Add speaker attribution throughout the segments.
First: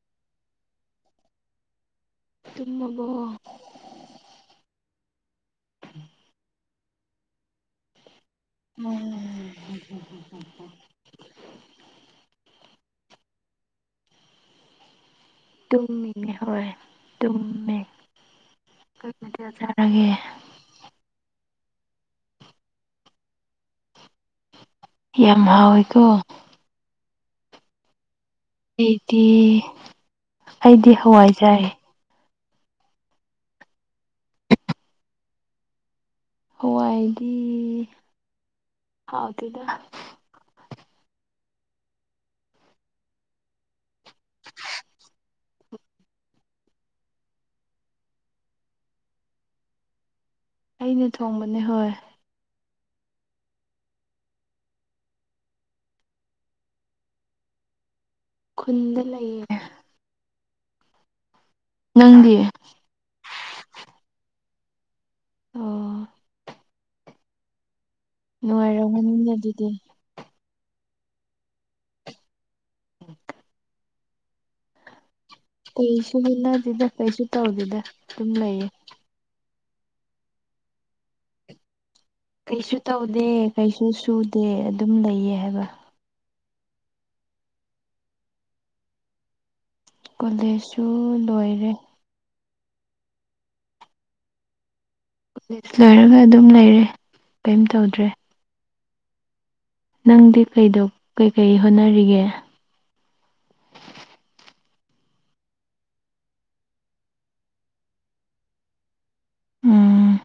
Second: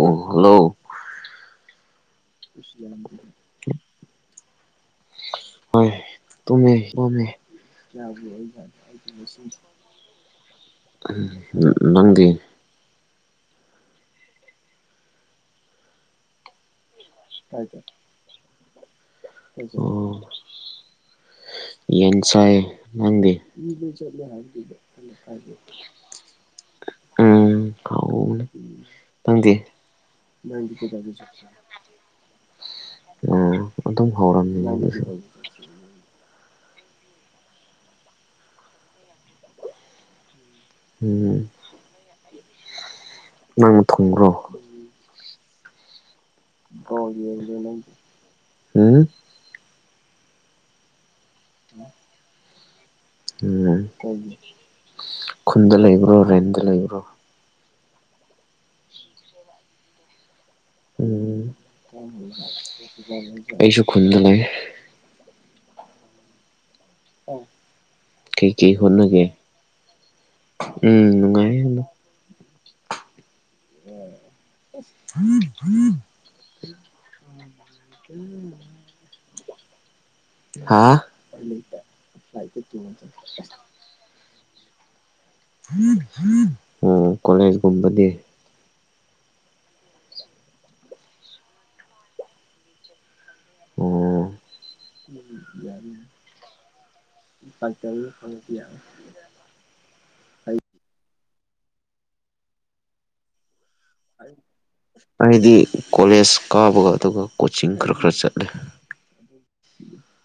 Speaker 1: ꯑꯣ ꯍꯜꯂꯣ
Speaker 2: ꯇꯨꯝꯃꯕꯣ
Speaker 1: ꯍ ꯇꯨꯝꯃꯦ ꯇꯨꯃꯦ
Speaker 2: ꯎꯝ
Speaker 1: ꯎ ꯅꯪꯗꯤ
Speaker 2: ꯇꯨꯝꯃꯤꯅꯦ ꯍꯣꯏ ꯇꯨꯝꯃꯦ ꯀꯔꯤꯖꯔꯒꯦ
Speaker 1: ꯑꯣ ꯌꯦꯟ ꯆꯥꯏꯌꯦ ꯅꯪꯗꯤ
Speaker 2: ꯌꯥꯝ ꯍꯥꯎꯋꯦꯀꯣ
Speaker 1: ꯎꯝ ꯈꯥꯎꯅꯦ
Speaker 2: ꯑꯩꯗꯤ
Speaker 1: ꯅꯪꯗꯤ
Speaker 2: ꯑꯩꯗꯤ
Speaker 1: UNINTELLIGIBLE
Speaker 2: ꯍꯋꯥꯏ ꯆꯥꯏ
Speaker 1: ꯎ ꯑꯗꯨꯝ ꯍꯥꯎꯔꯝꯅꯤ ꯅꯪꯒꯤꯁꯨ
Speaker 2: ꯍꯋꯥꯏꯒꯤ ꯍꯥꯎꯇꯗ
Speaker 1: ꯎꯝ ꯅꯪꯅ ꯊꯣꯡꯕ꯭ꯔꯣ UNINTELLIGIBLE ꯎꯝ
Speaker 2: ꯑꯩꯅ ꯊꯣꯡꯕ
Speaker 1: [unintelligible] ꯎꯝ ꯈꯨꯟꯗ ꯂꯩꯕ꯭ꯔꯣ ꯔꯦꯟꯗ ꯂꯩꯕ꯭ꯔꯣ
Speaker 2: ꯈꯨꯟꯗ ꯂꯩꯌꯦ
Speaker 1: ꯎꯝ
Speaker 2: ꯅꯪꯗꯤ
Speaker 1: ꯑꯩꯁꯨ ꯈꯨꯟꯗ ꯂꯩ
Speaker 2: ꯑꯣ
Speaker 1: ꯀꯩ ꯀꯩ ꯍꯣꯠꯅꯒꯦ
Speaker 2: ꯅꯨꯡꯉꯥꯏꯔꯝꯒꯅꯤꯅꯦ ꯑꯗꯨꯗꯤ
Speaker 1: ꯎꯝ ꯅꯨꯡꯉꯥꯏ ꯑꯗꯣ UNINTELLIGIBLE UNINTELLIGIBLE
Speaker 2: ꯀꯩꯁꯨ ꯍꯠꯅꯗꯦꯗ ꯀꯩꯁꯨ ꯇꯧꯗꯦꯗ ꯑꯗꯨꯝ ꯂꯩꯌꯦ
Speaker 1: ꯍꯥꯥ
Speaker 2: ꯀꯩꯁꯨ ꯇꯧꯗꯦ ꯀꯩꯁꯨ ꯁꯨꯗꯦ ꯑꯗꯨꯝ ꯂꯩꯌꯦ ꯍꯥꯏꯕ
Speaker 1: ꯑꯣ ꯀꯣꯂꯦꯖꯒꯨꯝꯕꯗꯤ
Speaker 2: ꯀꯣꯂꯦꯖꯁꯨ ꯂꯣꯏꯔꯦ
Speaker 1: ꯑꯣ
Speaker 2: ꯀꯣꯂꯦꯖ ꯂꯣꯏꯔꯒ ꯑꯗꯨꯝ ꯂꯩꯔꯦ ꯀꯔꯤꯝ ꯇꯧꯗ꯭ꯔꯦ
Speaker 1: ꯌꯥ
Speaker 2: ꯅꯪꯗꯤ ꯀꯩꯗꯣ ꯀꯩꯀꯩ ꯍꯣꯠꯅꯔꯤꯒꯦ
Speaker 1: ꯑꯩꯗꯤ ꯀꯣꯂꯦꯖ ꯀꯥꯕꯒ ꯑꯗꯨꯒ ꯀꯣꯆꯤꯡ ꯈꯔ ꯈꯔ ꯆꯠꯂꯦ
Speaker 2: ꯎꯝ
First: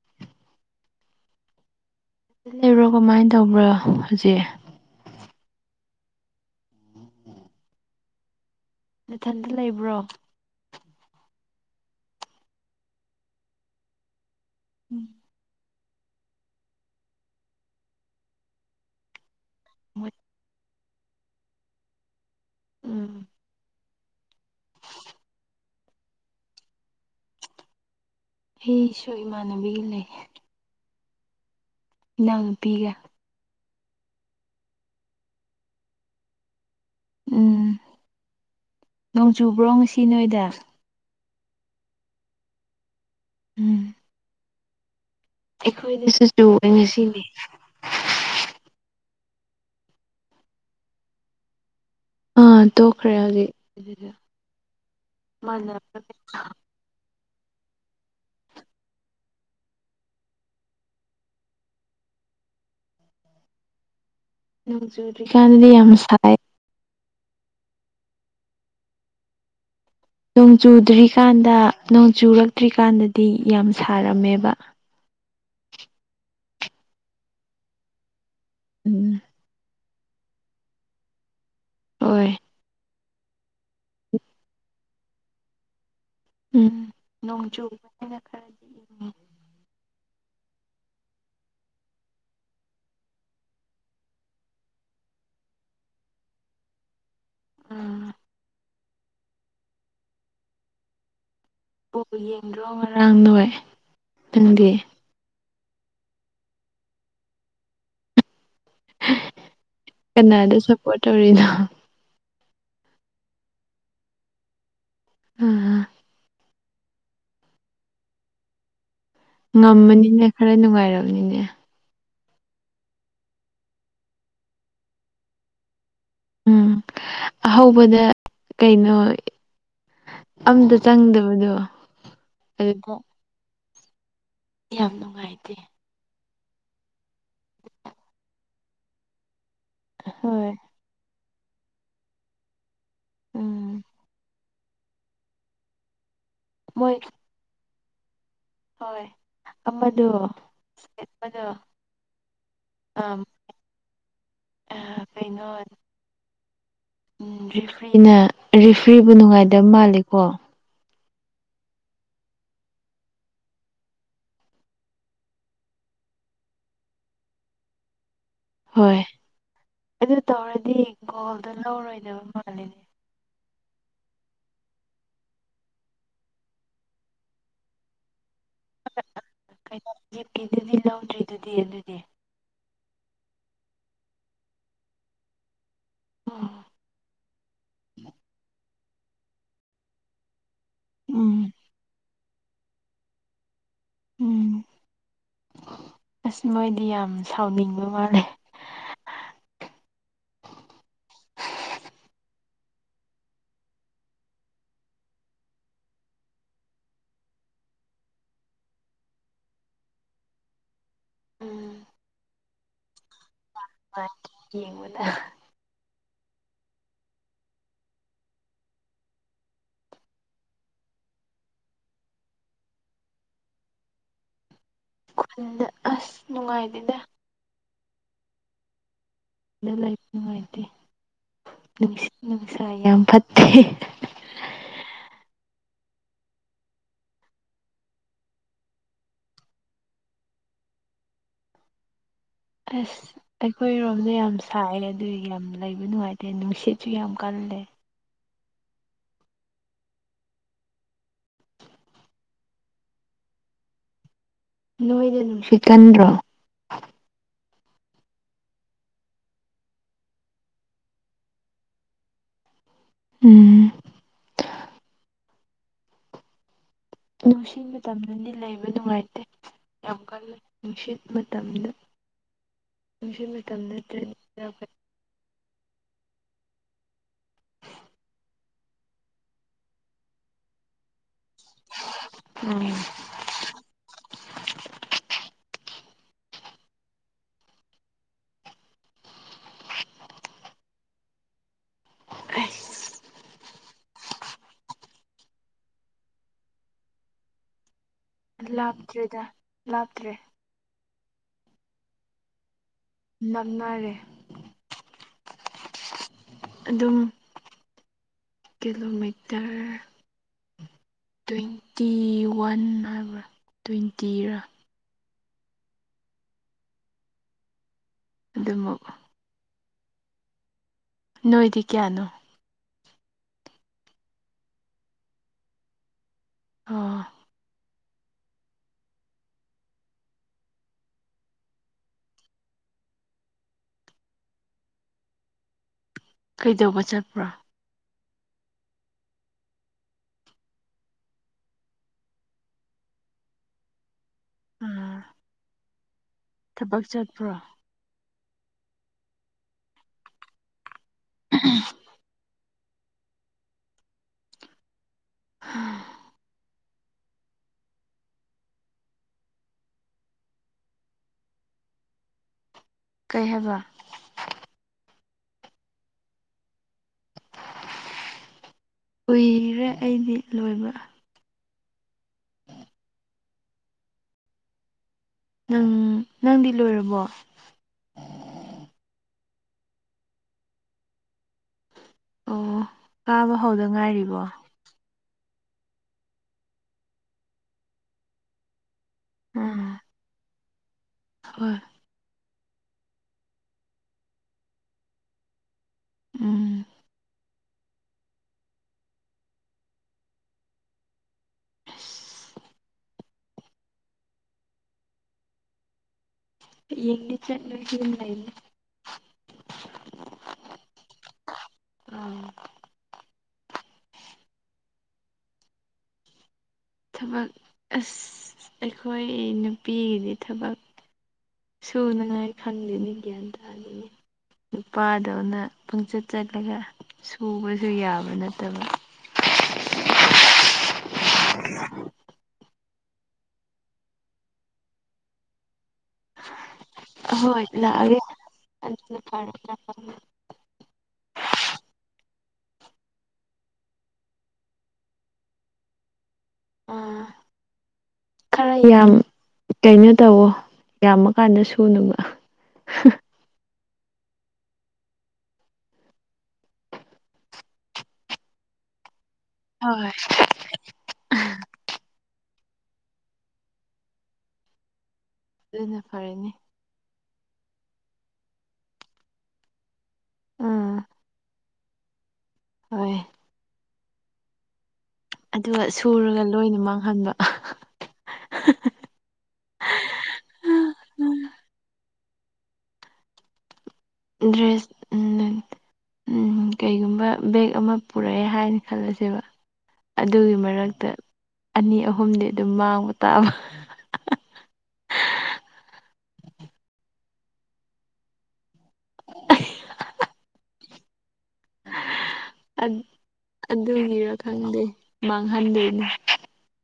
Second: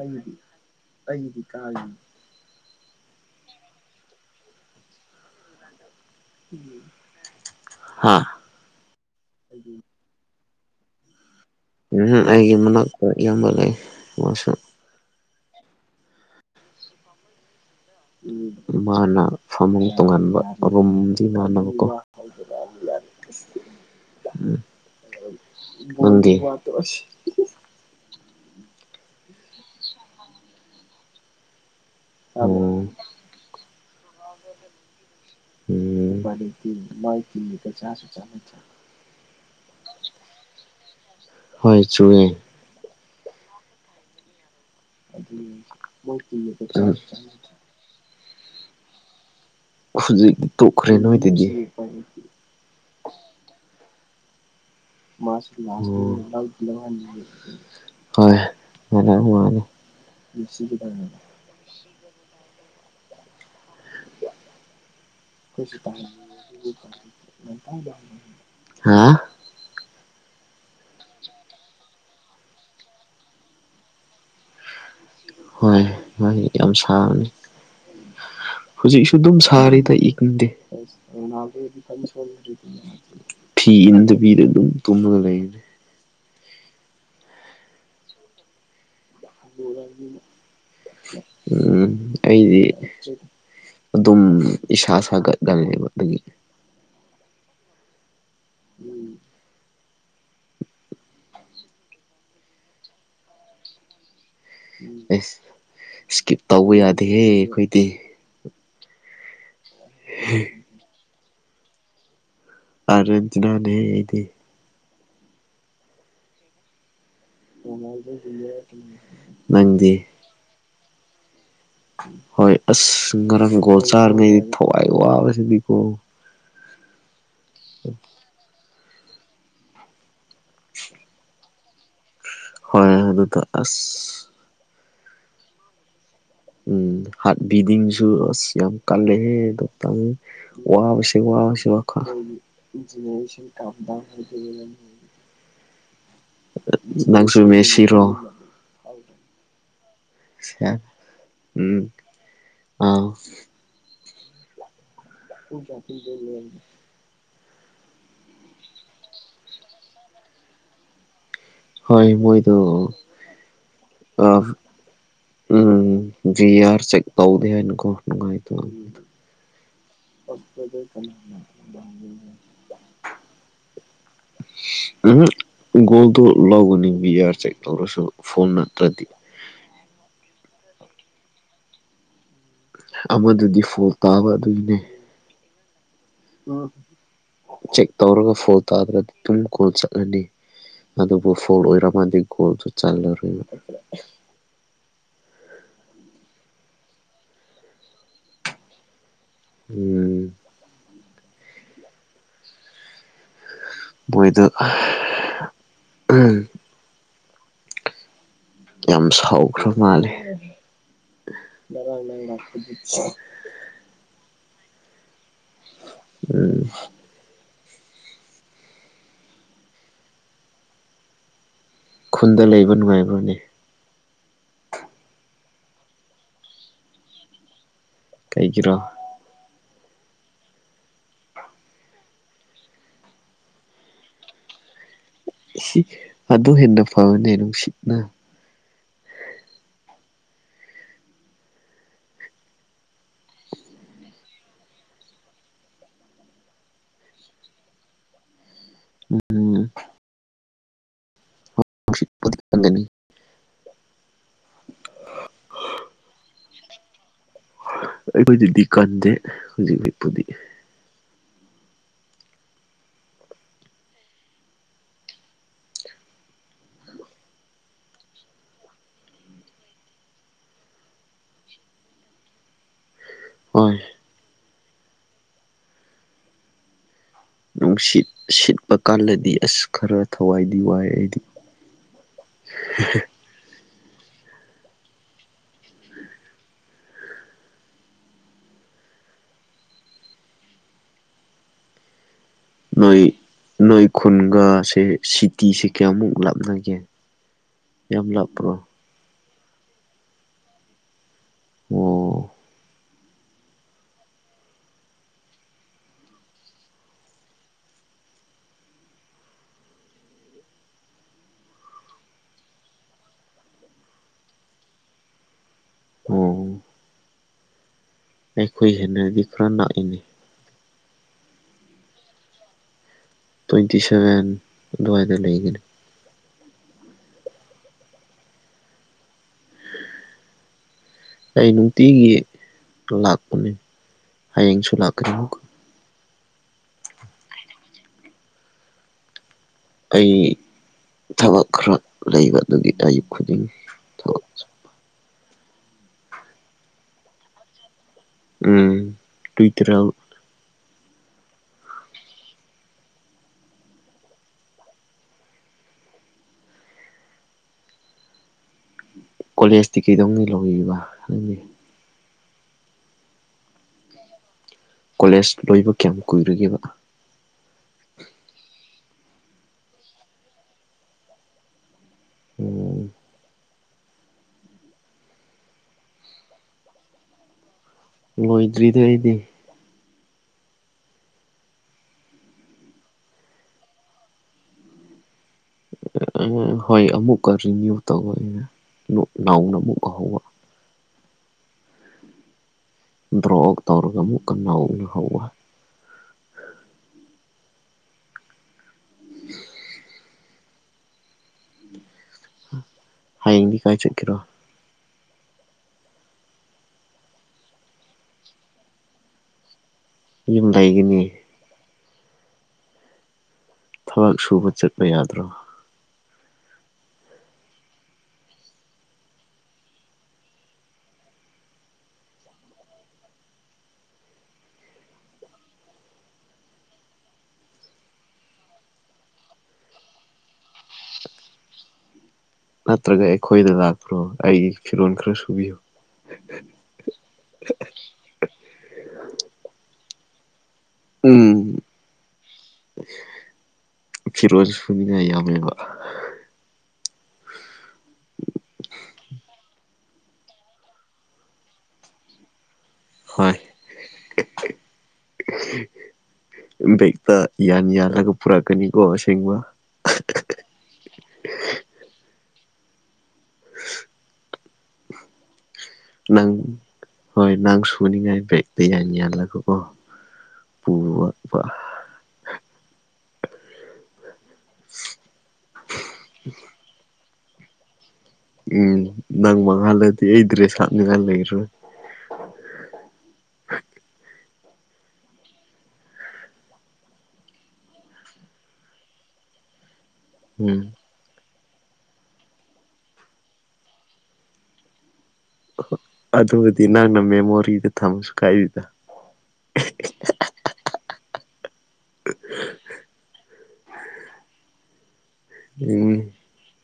Speaker 1: ꯑꯩꯗꯤ ꯑꯩꯗꯤ ꯀ
Speaker 2: ꯂꯩꯕ꯭ꯔꯣ ꯀꯃꯥꯏꯅ ꯇꯧꯕ꯭ꯔꯣ ꯍꯧꯖꯤꯛ
Speaker 1: UNINTELLIGIBLE
Speaker 2: UNINTELLIGIBLE
Speaker 1: ꯍꯥ
Speaker 2: ꯅꯊꯟꯇ ꯂꯩꯕ꯭ꯔꯣ
Speaker 1: ꯎꯝ ꯑꯩꯒꯤ ꯃꯅꯥꯛ ꯈ꯭ꯋꯥꯏ ꯏꯌꯥꯝꯕ ꯂꯩ ꯃꯥꯁꯨ
Speaker 2: ꯎꯝ
Speaker 1: ꯃꯥꯅ ꯐꯃꯨꯡ ꯇꯣꯉꯥꯟꯕ ꯏꯃꯥꯟꯅꯕꯀꯣ
Speaker 2: ꯎꯝ
Speaker 1: ꯅꯪꯗꯤ
Speaker 2: ꯑꯩꯁꯨ ꯏꯃꯥꯟꯅꯕꯤꯒ ꯂꯩ ꯏꯅꯥꯎ
Speaker 1: ꯑꯣ
Speaker 2: ꯅꯨꯄꯤꯒ
Speaker 1: ꯎꯝꯅꯤ ꯃꯣꯏ ꯀꯤꯜꯂꯤꯀ
Speaker 2: ꯎꯝ
Speaker 1: ꯆꯁꯨ ꯆ
Speaker 2: ꯅꯣꯡ ꯆꯨꯕ꯭ꯔꯣ ꯉꯁꯤ ꯅꯣꯏꯗ
Speaker 1: ꯍꯣꯏ ꯆꯨꯔꯌꯦ
Speaker 2: ꯎꯝ ꯑꯩꯈꯣꯏꯗꯁꯨ ꯆꯨ
Speaker 1: ꯎꯝ
Speaker 2: ꯉꯁꯤꯅꯤ
Speaker 1: ꯍꯧꯖꯤꯛ ꯇꯣꯛꯈ꯭ꯔꯦ ꯅꯣꯏꯗꯒꯤ
Speaker 2: ꯑꯥ ꯇꯣꯛꯈ꯭ꯔꯦ ꯍꯧꯖꯤꯛ ꯃꯥꯟꯅ
Speaker 1: ꯃꯥꯁꯤ UNINTELLIGIBLE ꯍꯣꯏ ꯍꯔ ꯃꯥ
Speaker 2: ꯅꯣꯡ ꯆꯨꯗ꯭ꯔꯤꯀꯥꯟꯗꯗꯤ ꯌꯥꯝ ꯁꯥꯏ
Speaker 1: ꯎꯝ ꯍꯥꯥ
Speaker 2: ꯅꯣꯡ ꯆꯨꯗ꯭ꯔꯤꯀꯥꯟꯗ ꯅꯣꯡ ꯆꯨꯔꯛꯇ꯭ꯔꯤꯀꯥꯟꯗꯗꯤ ꯌꯥꯝ ꯁꯥꯔꯝꯃꯦꯕ
Speaker 1: ꯍꯣꯏ ꯃꯣꯏꯗꯤ ꯌꯥꯝ ꯁꯥꯕꯅꯤ
Speaker 2: ꯎꯝ
Speaker 1: ꯍꯧꯖꯤꯛꯁꯨ ꯑꯗꯨꯝ ꯁꯥꯔꯤꯗ ꯏꯪꯪꯗꯦ
Speaker 2: ꯍꯣꯏ
Speaker 1: ꯐꯤ ꯏꯅꯗꯕꯤꯗ ꯑꯗꯨꯝ ꯇꯨꯝꯂꯒ ꯂꯩꯔꯦ
Speaker 2: ꯎꯝ ꯅꯣꯡ ꯆꯨꯕꯅꯤꯅ ꯈꯔ
Speaker 1: ꯎꯝ ꯑꯩꯗꯤ ꯑꯗꯨꯝ ꯏꯁꯥ ꯁꯥꯒꯠꯂꯒ ꯂꯩ ꯑꯗꯨꯒꯤ
Speaker 2: ꯎꯝ
Speaker 1: ꯎꯝ
Speaker 2: ꯌꯦꯡꯗ꯭ꯔꯣ ꯉꯔꯥꯡ ꯅꯣꯏꯏ ꯈꯪꯗꯦ
Speaker 1: ꯑꯦꯁ ꯏꯁꯀꯤꯞ ꯇꯧꯕ ꯌꯥꯗꯦꯍꯦ ꯑꯩꯈꯣꯏꯗꯤ
Speaker 2: ꯀꯅꯥꯗ ꯁꯞꯄꯣꯔꯠ ꯇꯧꯔꯤꯅꯣ
Speaker 1: ꯑꯔꯖꯦꯟꯇꯤꯅꯥꯅꯦ ꯑꯩꯗꯤ
Speaker 2: ꯑꯥ
Speaker 1: ꯅꯨꯪꯉꯥꯏꯖꯩ ꯍꯨꯏꯌꯦ ꯇꯨꯝ [unintelligible]
Speaker 2: ꯉꯝꯃꯅꯤꯅ ꯈꯔ ꯅꯨꯡꯉꯥꯏꯔꯝꯅꯤꯅꯦ
Speaker 1: ꯍꯣꯏ ꯑꯁ ꯉꯔꯥꯡ ꯒꯣꯜ ꯆꯥꯔꯤꯉꯩ ꯊꯋꯥꯏ ꯋꯥꯕꯁꯤꯗꯤꯀꯣ
Speaker 2: ꯎꯝ ꯑꯍꯧꯕꯗ ꯀꯩꯅꯣ ꯑꯝꯇ ꯆꯪꯗꯕꯗꯣ
Speaker 1: ꯍꯣꯏ ꯑꯗꯨꯗ ꯑꯁ
Speaker 2: ꯌꯥꯝ ꯅꯨꯡꯉꯥꯏꯇꯦ
Speaker 1: ꯎꯝ ꯍꯥꯔꯠ ꯕꯤꯗꯤꯡꯁꯨ ꯑꯁ ꯌꯥꯝ ꯀꯜꯂꯦꯍꯦ ꯑꯗꯨꯏ ꯇꯥꯏꯃꯤꯡꯗꯣ
Speaker 2: ꯍꯣꯏ
Speaker 1: ꯋꯥꯕꯁꯤ ꯋꯥꯕꯁꯤ ꯋꯥꯈꯜ
Speaker 2: ꯎꯝ ꯃꯣꯏ
Speaker 1: ꯅꯪꯁꯨ ꯃꯦꯁꯤꯔꯣ
Speaker 2: ꯍꯣꯏ ꯑꯃꯗꯣ ꯑꯃꯗꯣ
Speaker 1: ꯎꯝ ꯑꯧ
Speaker 2: ꯑꯝ ꯑꯥ ꯀꯩꯅꯣ
Speaker 1: ꯆꯄꯤꯗ ꯂꯩ
Speaker 2: ꯎꯝ ꯔꯤꯐ꯭ꯔꯤꯅ ꯔꯤꯐ꯭ꯔꯤꯕꯨ ꯅꯨꯡꯉꯥꯏꯗꯕ ꯃꯥꯜꯂꯤꯀꯣ
Speaker 1: ꯍꯣꯏ ꯃꯣꯏꯗꯨ ꯑ ꯎꯝ ꯚꯤꯑꯥꯔ ꯆꯦꯛ ꯇꯧꯗꯦ ꯍꯥꯏꯅꯀꯣ ꯅꯨꯡꯉꯥꯏꯇꯕ [unintelligible]
Speaker 2: ꯍꯣꯏ ꯑꯗꯨ ꯇꯧꯔꯗꯤ ꯒꯣꯜꯗꯣ ꯂꯧꯔꯣꯏꯗꯕ ꯃꯥꯜꯂꯦꯅꯦ
Speaker 1: [inaudible] ꯎꯝ ꯒꯣꯜꯗꯨ ꯂꯧꯒꯅꯤ ꯕꯤꯑꯥꯔ ꯆꯦꯛ ꯇꯧꯔꯁꯨ ꯐꯣꯡꯅ ꯇꯗꯤ
Speaker 2: ꯀꯩꯩꯅꯣ ꯌꯦꯞꯀꯦꯗꯨꯗꯤ ꯂꯧꯗ꯭ꯔꯤꯗꯨꯗꯤ ꯑꯗꯨꯗꯤ
Speaker 1: ꯑꯃꯗꯨꯗꯤ ꯐꯣꯜ ꯇꯥꯕ ꯑꯗꯨꯏꯅꯦ ꯆꯦꯛ ꯇꯧꯔꯒ ꯐꯣꯜ ꯇꯥꯗ꯭ꯔꯗꯤ ꯑꯗꯨꯝ ꯀꯣꯜ ꯆꯠꯂꯅꯤ ꯑꯗꯨꯕꯨ
Speaker 2: ꯎꯝ
Speaker 1: ꯐꯣꯜ ꯑꯣꯏꯔꯝꯃꯗꯤ ꯒꯣꯜꯁꯨ ꯆꯜꯂꯔꯣꯏ
Speaker 2: ꯎꯝ ꯑꯁ ꯃꯣꯏꯗꯤ ꯌꯥꯝ ꯁꯥꯎꯅꯤꯡꯕ ꯃꯥꯜꯂꯦ
Speaker 1: ꯎꯝ ꯃꯣꯏꯗꯨ [unintelligible] ꯌꯥꯝ ꯁꯥꯎꯈ꯭ꯔꯕ ꯃꯥꯜꯂꯦ
Speaker 2: ꯎꯝ
Speaker 1: [unintelligible]
Speaker 2: [unintelligible] [inaudible]
Speaker 1: ꯎꯝ ꯈꯨꯟꯗ ꯂꯩꯕ ꯅꯨꯡꯉꯥꯏꯕꯔꯣꯅꯦ
Speaker 2: ꯈꯨꯟꯗ ꯑꯁ ꯅꯨꯡꯉꯥꯏꯗꯦꯗ
Speaker 1: ꯀꯩꯒꯤꯔꯣ
Speaker 2: ꯈꯨꯟꯗ ꯂꯩ ꯅꯨꯡꯉꯥꯏꯇꯦ ꯅꯨꯡꯁꯤꯠ ꯅꯨꯡꯁꯥ ꯌꯥꯝ ꯐꯠꯇꯦ
Speaker 1: ꯁꯤ ꯑꯗꯨ ꯍꯦꯟꯅ ꯐꯕꯅꯦ ꯅꯨꯡꯁꯤꯠꯅ
Speaker 2: ꯑꯁ ꯑꯩꯈꯣꯏꯔꯣꯝꯗ ꯌꯥꯝ ꯁꯥꯏꯌꯦ ꯑꯗꯨꯏꯒꯤ ꯌꯥꯝ ꯂꯩꯕ ꯅꯨꯡꯉꯥꯏꯇꯦ ꯅꯨꯡꯁꯤꯠꯁꯨ ꯌꯥꯝ ꯀꯜꯂꯦ
Speaker 1: ꯎꯝ ꯎꯝ ꯅꯨꯡꯁꯤꯠꯄꯨꯗꯤ ꯀꯜꯂꯅꯤ
Speaker 2: ꯅꯣꯏꯗ ꯅꯨꯡꯁꯤꯠ ꯀꯟꯗ꯭ꯔꯣ
Speaker 1: ꯑꯩꯈꯣꯏꯗꯗꯤ ꯀꯟꯗꯦ ꯍꯧꯖꯤꯛꯄꯨꯗꯤ
Speaker 2: ꯎꯝ ꯅꯨꯡꯁꯤ ꯃꯇꯝꯗꯗꯤ ꯂꯩꯕ ꯅꯨꯡꯉꯥꯏꯇꯦ ꯌꯥꯝ ꯀꯜꯂꯦ ꯅꯨꯡꯁꯤꯠ ꯃꯇꯝꯗ ꯅꯨꯡꯁꯤꯠ ꯃꯇꯝꯗ
Speaker 1: ꯍꯣꯏ
Speaker 2: ꯅꯠꯇꯔ꯭ꯗꯤ ꯌꯥꯝ
Speaker 1: ꯅꯨꯡꯁꯤꯠ ꯁꯤꯠꯄ ꯀꯥꯟꯗꯗꯤ ꯑꯁ ꯈꯔ ꯊꯋꯥꯏꯗꯤ ꯋꯥꯏ ꯑꯩꯗꯤ
Speaker 2: ꯎꯝ ꯑꯁ
Speaker 1: ꯅꯣꯏ ꯅꯣꯏ ꯈꯨꯟꯒ ꯁꯦ ꯁꯤꯇꯤꯁꯦ ꯀꯌꯥꯃꯨꯛ ꯂꯥꯞꯅꯒꯦ ꯌꯥꯝ ꯂꯥꯞꯄ꯭ꯔꯣ
Speaker 2: ꯂꯥꯞꯇ꯭ꯔꯦꯗ ꯂꯥꯞꯇ꯭ꯔꯦ
Speaker 1: ꯑꯣ
Speaker 2: ꯅꯛꯅꯔꯦ ꯑꯗꯨꯝ ꯀꯤꯂꯣꯃꯤꯇꯔ ꯇ꯭ꯋꯦꯟꯇꯤ ꯋꯥꯟ ꯍꯥꯏꯕ꯭ꯔꯥ ꯇ꯭ꯋꯦꯟꯇꯤꯔꯥ
Speaker 1: ꯑꯣ ꯑꯩꯈꯣꯏ
Speaker 2: ꯑꯗꯨꯃꯨꯛ
Speaker 1: ꯍꯦꯟꯅꯗꯤ ꯈꯔ ꯂꯥꯛꯏꯅꯤ
Speaker 2: ꯅꯣꯏꯗꯤ ꯀꯌꯥꯅꯣ
Speaker 1: ꯇ꯭ꯋꯦꯟꯇꯤ ꯁꯚꯦꯟ ꯑꯗꯨꯋꯥꯏꯗ ꯂꯩꯒꯅꯤ
Speaker 2: ꯑꯣ
Speaker 1: ꯑꯩ ꯅꯨꯡꯇꯤꯒꯤ ꯂꯥꯛꯄꯅꯦ ꯍꯌꯦꯡꯁꯨ ꯂꯥꯛꯀꯅꯤ
Speaker 2: ꯀꯩꯗꯧꯕ ꯆꯠꯄ꯭ꯔꯣ
Speaker 1: ꯑꯩ ꯊꯕꯛ ꯈꯔ ꯂꯩꯕ ꯑꯗꯨꯒꯤ ꯑꯌꯨꯛ ꯈꯨꯗꯤꯡꯒꯤ
Speaker 2: ꯎꯝ ꯊꯕꯛ ꯆꯠꯄ꯭ꯔꯣ
Speaker 1: ꯎꯝ ꯇꯨꯏꯇꯔꯥꯎ
Speaker 2: ꯎꯝ ꯎꯝ ꯎꯝ
Speaker 1: ꯀꯣꯂꯦꯖ ꯇꯤꯀꯩꯗꯧꯅ ꯂꯧꯕꯤꯕ ꯈꯪ
Speaker 2: ꯀꯩ ꯍꯥꯏꯕ
Speaker 1: ꯀꯣꯂꯦꯖ ꯂꯣꯏꯕ ꯀꯌꯥꯝ ꯀꯨꯏꯔꯒꯦꯕ
Speaker 2: ꯀꯨꯏꯔꯦ ꯑꯩꯗꯤ ꯂꯣꯏꯕ
Speaker 1: ꯎꯝ
Speaker 2: ꯅꯪ ꯅꯪꯗꯤ ꯂꯣꯏꯔꯕꯣ
Speaker 1: ꯂꯣꯏꯗ꯭ꯔꯤꯗꯤ ꯑꯩꯗꯤ
Speaker 2: ꯑꯣ ꯀꯥꯕ ꯍꯧꯎꯗ ꯉꯥꯏꯔꯤꯕꯣ
Speaker 1: ꯍꯣꯏ ꯑꯃꯨꯛꯀ ꯔꯤꯅ꯭ꯌꯨ ꯇꯧꯕ ꯑꯩꯅ ꯅꯥꯎꯅ
Speaker 2: ꯎꯝ
Speaker 1: ꯑꯃꯨꯛꯀ ꯍꯧꯕ
Speaker 2: ꯍꯣꯏ
Speaker 1: ꯗ꯭ꯔꯣ ꯑꯠ ꯇꯧꯔꯒ ꯑꯃꯨꯛꯀ ꯅꯧꯅ ꯍꯧꯋꯦ
Speaker 2: ꯎꯝ
Speaker 1: [inaudible] ꯍꯌꯦꯡꯗꯤ ꯀꯥꯏ ꯆꯠꯀꯔꯣ
Speaker 2: ꯌꯦꯗꯤ ꯈꯥꯊꯂꯥ ꯌꯨꯝ ꯏꯅꯤ
Speaker 1: ꯌꯨꯝ ꯂꯩꯒꯤꯅꯤ ꯊꯕꯛ ꯁꯨꯕ ꯆꯠꯄ ꯌꯥꯗ꯭ꯔꯣ
Speaker 2: ꯊꯕꯛ ꯑꯁ ꯑꯩꯈꯣꯏ ꯅꯨꯄꯤꯒꯤꯗꯤ ꯊꯕꯛ ꯁꯨꯅꯉꯥꯏ ꯈꯟꯗꯦꯅꯤ ꯒ꯭ꯌꯥꯟ ꯇꯥꯗꯅꯤ ꯅꯨꯄꯥꯗꯧꯅ ꯄꯪꯆꯠ ꯆꯠꯂꯒ ꯁꯨꯕꯁꯨ ꯌꯥꯕ ꯅꯠꯇꯕ
Speaker 1: [inaudible] ꯅꯠꯇ꯭ꯔꯒ ꯑꯩꯈꯣꯏꯗ ꯂꯥꯛꯄ꯭ꯔꯣ ꯑꯩꯒꯤ ꯐꯤꯔꯣꯜ ꯈꯔ ꯁꯨꯕꯤꯌꯨ
Speaker 2: ꯍꯣꯏ ꯂꯜꯑꯒꯦ [unintelligible]
Speaker 1: ꯎꯝ ꯐꯤꯔꯣꯜ ꯁꯨꯅꯤꯉꯥꯏ ꯌꯥꯝꯃꯦꯕ
Speaker 2: ꯑꯥ
Speaker 1: [inaudible]
Speaker 2: ꯈꯔ ꯌꯥꯝ ꯀꯩꯅꯣ ꯇꯧꯋꯣ ꯌꯥꯝꯃ ꯀꯥꯟꯗ ꯁꯨꯅꯕ
Speaker 1: ꯍꯣꯢ [unintelligible] ꯌꯥꯅꯤ ꯌꯥ ꯂꯒ ꯄꯨꯔꯛꯀꯅꯤꯀꯣ ꯁꯦꯡꯕ
Speaker 2: ꯍꯣꯏ ꯑꯗꯨꯅ
Speaker 1: ꯅꯪ
Speaker 2: ꯐꯔꯅꯤ
Speaker 1: ꯍꯣꯏ ꯅꯪ ꯁꯨꯅꯤꯉꯥꯏ ꯕ꯭ꯔꯦꯛꯇꯛꯇ ꯌꯥ ꯌꯥꯜꯂꯒꯀꯣ
Speaker 2: ꯎꯝ
Speaker 1: ꯄꯨꯄ
Speaker 2: ꯍꯣꯏ ꯑꯗꯨꯒ ꯁꯨꯔꯒ ꯂꯣꯏꯅ ꯃꯥꯡꯍꯟꯕ
Speaker 1: ꯎꯝ ꯅꯪ ꯃꯍꯥꯜꯂꯗꯤ ꯑꯩ ꯗ꯭ꯔꯦꯁ ꯍꯥꯞꯅꯤꯡꯉꯥꯏ ꯂꯩꯔꯣꯏ
Speaker 2: ꯗ꯭ꯔꯦꯁ ꯎꯝ ꯎꯝ ꯀꯩꯒꯨꯝꯕ ꯕꯦꯛ ꯑꯃ ꯄꯨꯔꯛꯑꯦ ꯍꯥꯏꯅ ꯈꯜꯂꯁꯦꯕ ꯑꯗꯨꯒꯤ
Speaker 1: ꯎꯝ
Speaker 2: ꯃꯔꯛꯇ ꯑꯅꯤ ꯑꯍꯨꯝꯗꯤ ꯑꯗꯨꯝ ꯃꯥꯡꯕ ꯇꯥꯕ
Speaker 1: ꯑꯗꯨꯕꯨꯗꯤ ꯅꯪꯅ ꯃꯦꯃꯣꯔꯤꯗ ꯊꯝꯁꯨ ꯀꯥꯏꯗꯗ
Speaker 2: ꯑꯗꯨꯒꯤꯔ ꯈꯪꯗꯦ ꯃꯥꯡꯍꯟꯗꯣꯏꯅꯦ
Speaker 1: [unintelligible]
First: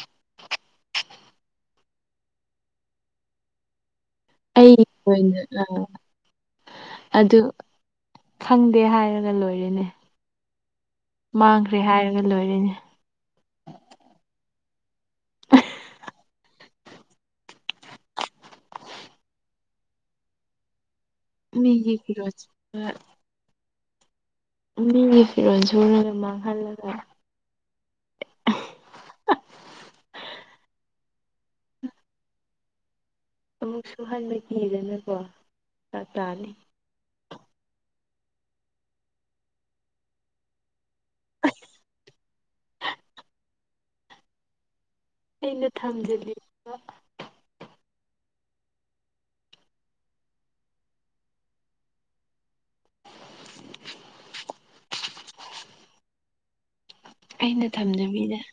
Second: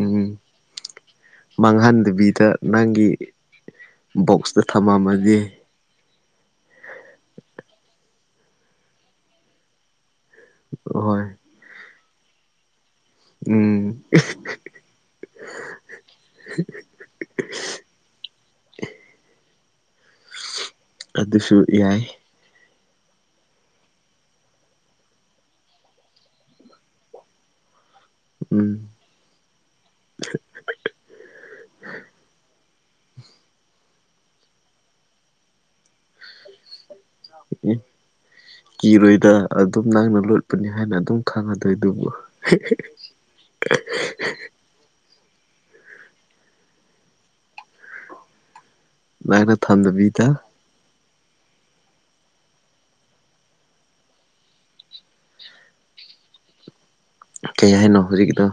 Speaker 1: ꯎꯝ ꯃꯥꯡꯍꯟꯗꯕꯤꯗ ꯅꯪꯒꯤ ꯕꯣꯛꯁꯇ
Speaker 2: ꯑꯩ
Speaker 1: ꯊꯝꯃꯝꯃꯗꯤ
Speaker 2: ꯑꯣꯏꯅ ꯑꯥ ꯑꯗꯨ ꯈꯪꯗꯦ ꯍꯥꯏꯔꯒ ꯂꯣꯏꯔꯦꯅꯦ
Speaker 1: ꯍꯣꯏ
Speaker 2: ꯃꯥꯡꯈ꯭ꯔꯦ ꯍꯥꯏꯔꯒ ꯂꯣꯏꯔꯦꯅꯦ
Speaker 1: ꯎꯝ [inaudible] ꯑꯗꯨꯁꯨ ꯌꯥꯏ
Speaker 2: ꯎꯝ ꯃꯤꯒꯤ ꯐꯤꯔꯣꯜ ꯁꯨꯔꯒ ꯃꯥꯡꯍꯜꯂꯒ
Speaker 1: ꯎꯝ
Speaker 2: ꯑꯃꯨꯛꯁꯨ ꯍꯟꯕ ꯀꯤꯗꯅꯀꯣ ꯐꯔꯨꯛ ꯇꯥꯅꯤ
Speaker 1: [unintelligible] ꯀꯤꯔꯣꯏꯗ ꯑꯗꯨꯝ ꯅꯪꯅ ꯂꯣꯠꯄꯅꯤ ꯍꯥꯏꯅ ꯑꯗꯨꯝ ꯈꯪꯉꯗꯣꯏ ꯑꯗꯨꯕꯨ
Speaker 2: ꯑꯩꯅ ꯊꯝꯖꯜꯂꯤ
Speaker 1: ꯅꯪꯅ ꯊꯝꯗꯕꯤꯗ
Speaker 2: [unintelligible] ꯑꯩꯅ
Speaker 1: ꯀꯩ ꯍꯥꯏꯅꯣ
Speaker 2: ꯊꯝꯖꯕꯤꯗ
Speaker 1: ꯍꯧꯖꯤꯛꯗ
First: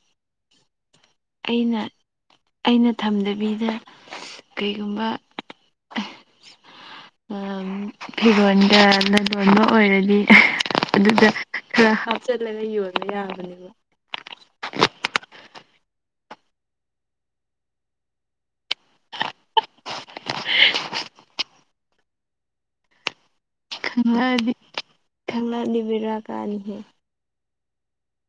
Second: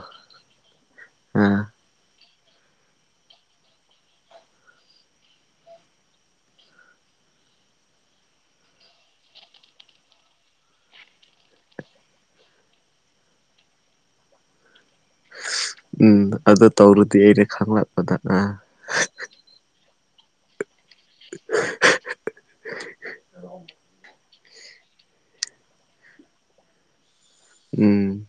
Speaker 2: ꯑꯩꯅ ꯑꯩꯅ ꯊꯝꯗꯕꯤꯗ ꯀꯩꯒꯨꯝꯕ
Speaker 1: ꯎ
Speaker 2: ꯐꯤꯔꯣꯟꯗ ꯂꯂꯣꯟꯕ ꯑꯣꯏꯔꯗꯤ ꯑꯗꯨꯗ ꯈꯔ ꯍꯥꯞꯆꯜꯂꯒ ꯌꯣꯟꯂ ꯌꯥꯕꯅꯤꯅ
Speaker 1: ꯎꯝ ꯑꯗꯨ ꯇꯧꯔꯨꯗꯤ ꯑꯩꯅ ꯈꯪꯂꯛꯄꯗ ꯑ
Speaker 2: ꯈꯪꯑꯗꯤ ꯈꯪꯪꯂꯑꯗꯤ ꯕꯤꯔꯥ ꯀꯥꯅꯤꯍꯦ
Speaker 1: ꯎꯝ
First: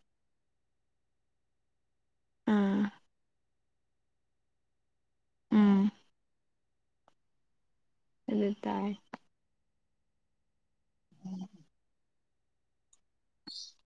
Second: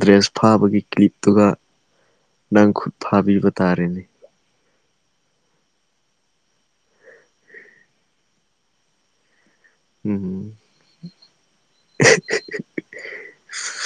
Speaker 1: ꯗ꯭ꯔꯦꯁ ꯐꯥꯕꯒꯤ ꯀ꯭ꯂꯤꯞꯇꯨꯒ ꯅꯪ
Speaker 2: ꯎꯝ
Speaker 1: ꯈꯨꯠ ꯐꯥꯕꯤꯕ ꯇꯥꯔꯦꯅꯦ
Speaker 2: ꯎꯝ ꯑꯗꯨ ꯇꯥꯏ
Speaker 1: ꯎꯝ
Speaker 2: [unintelligible]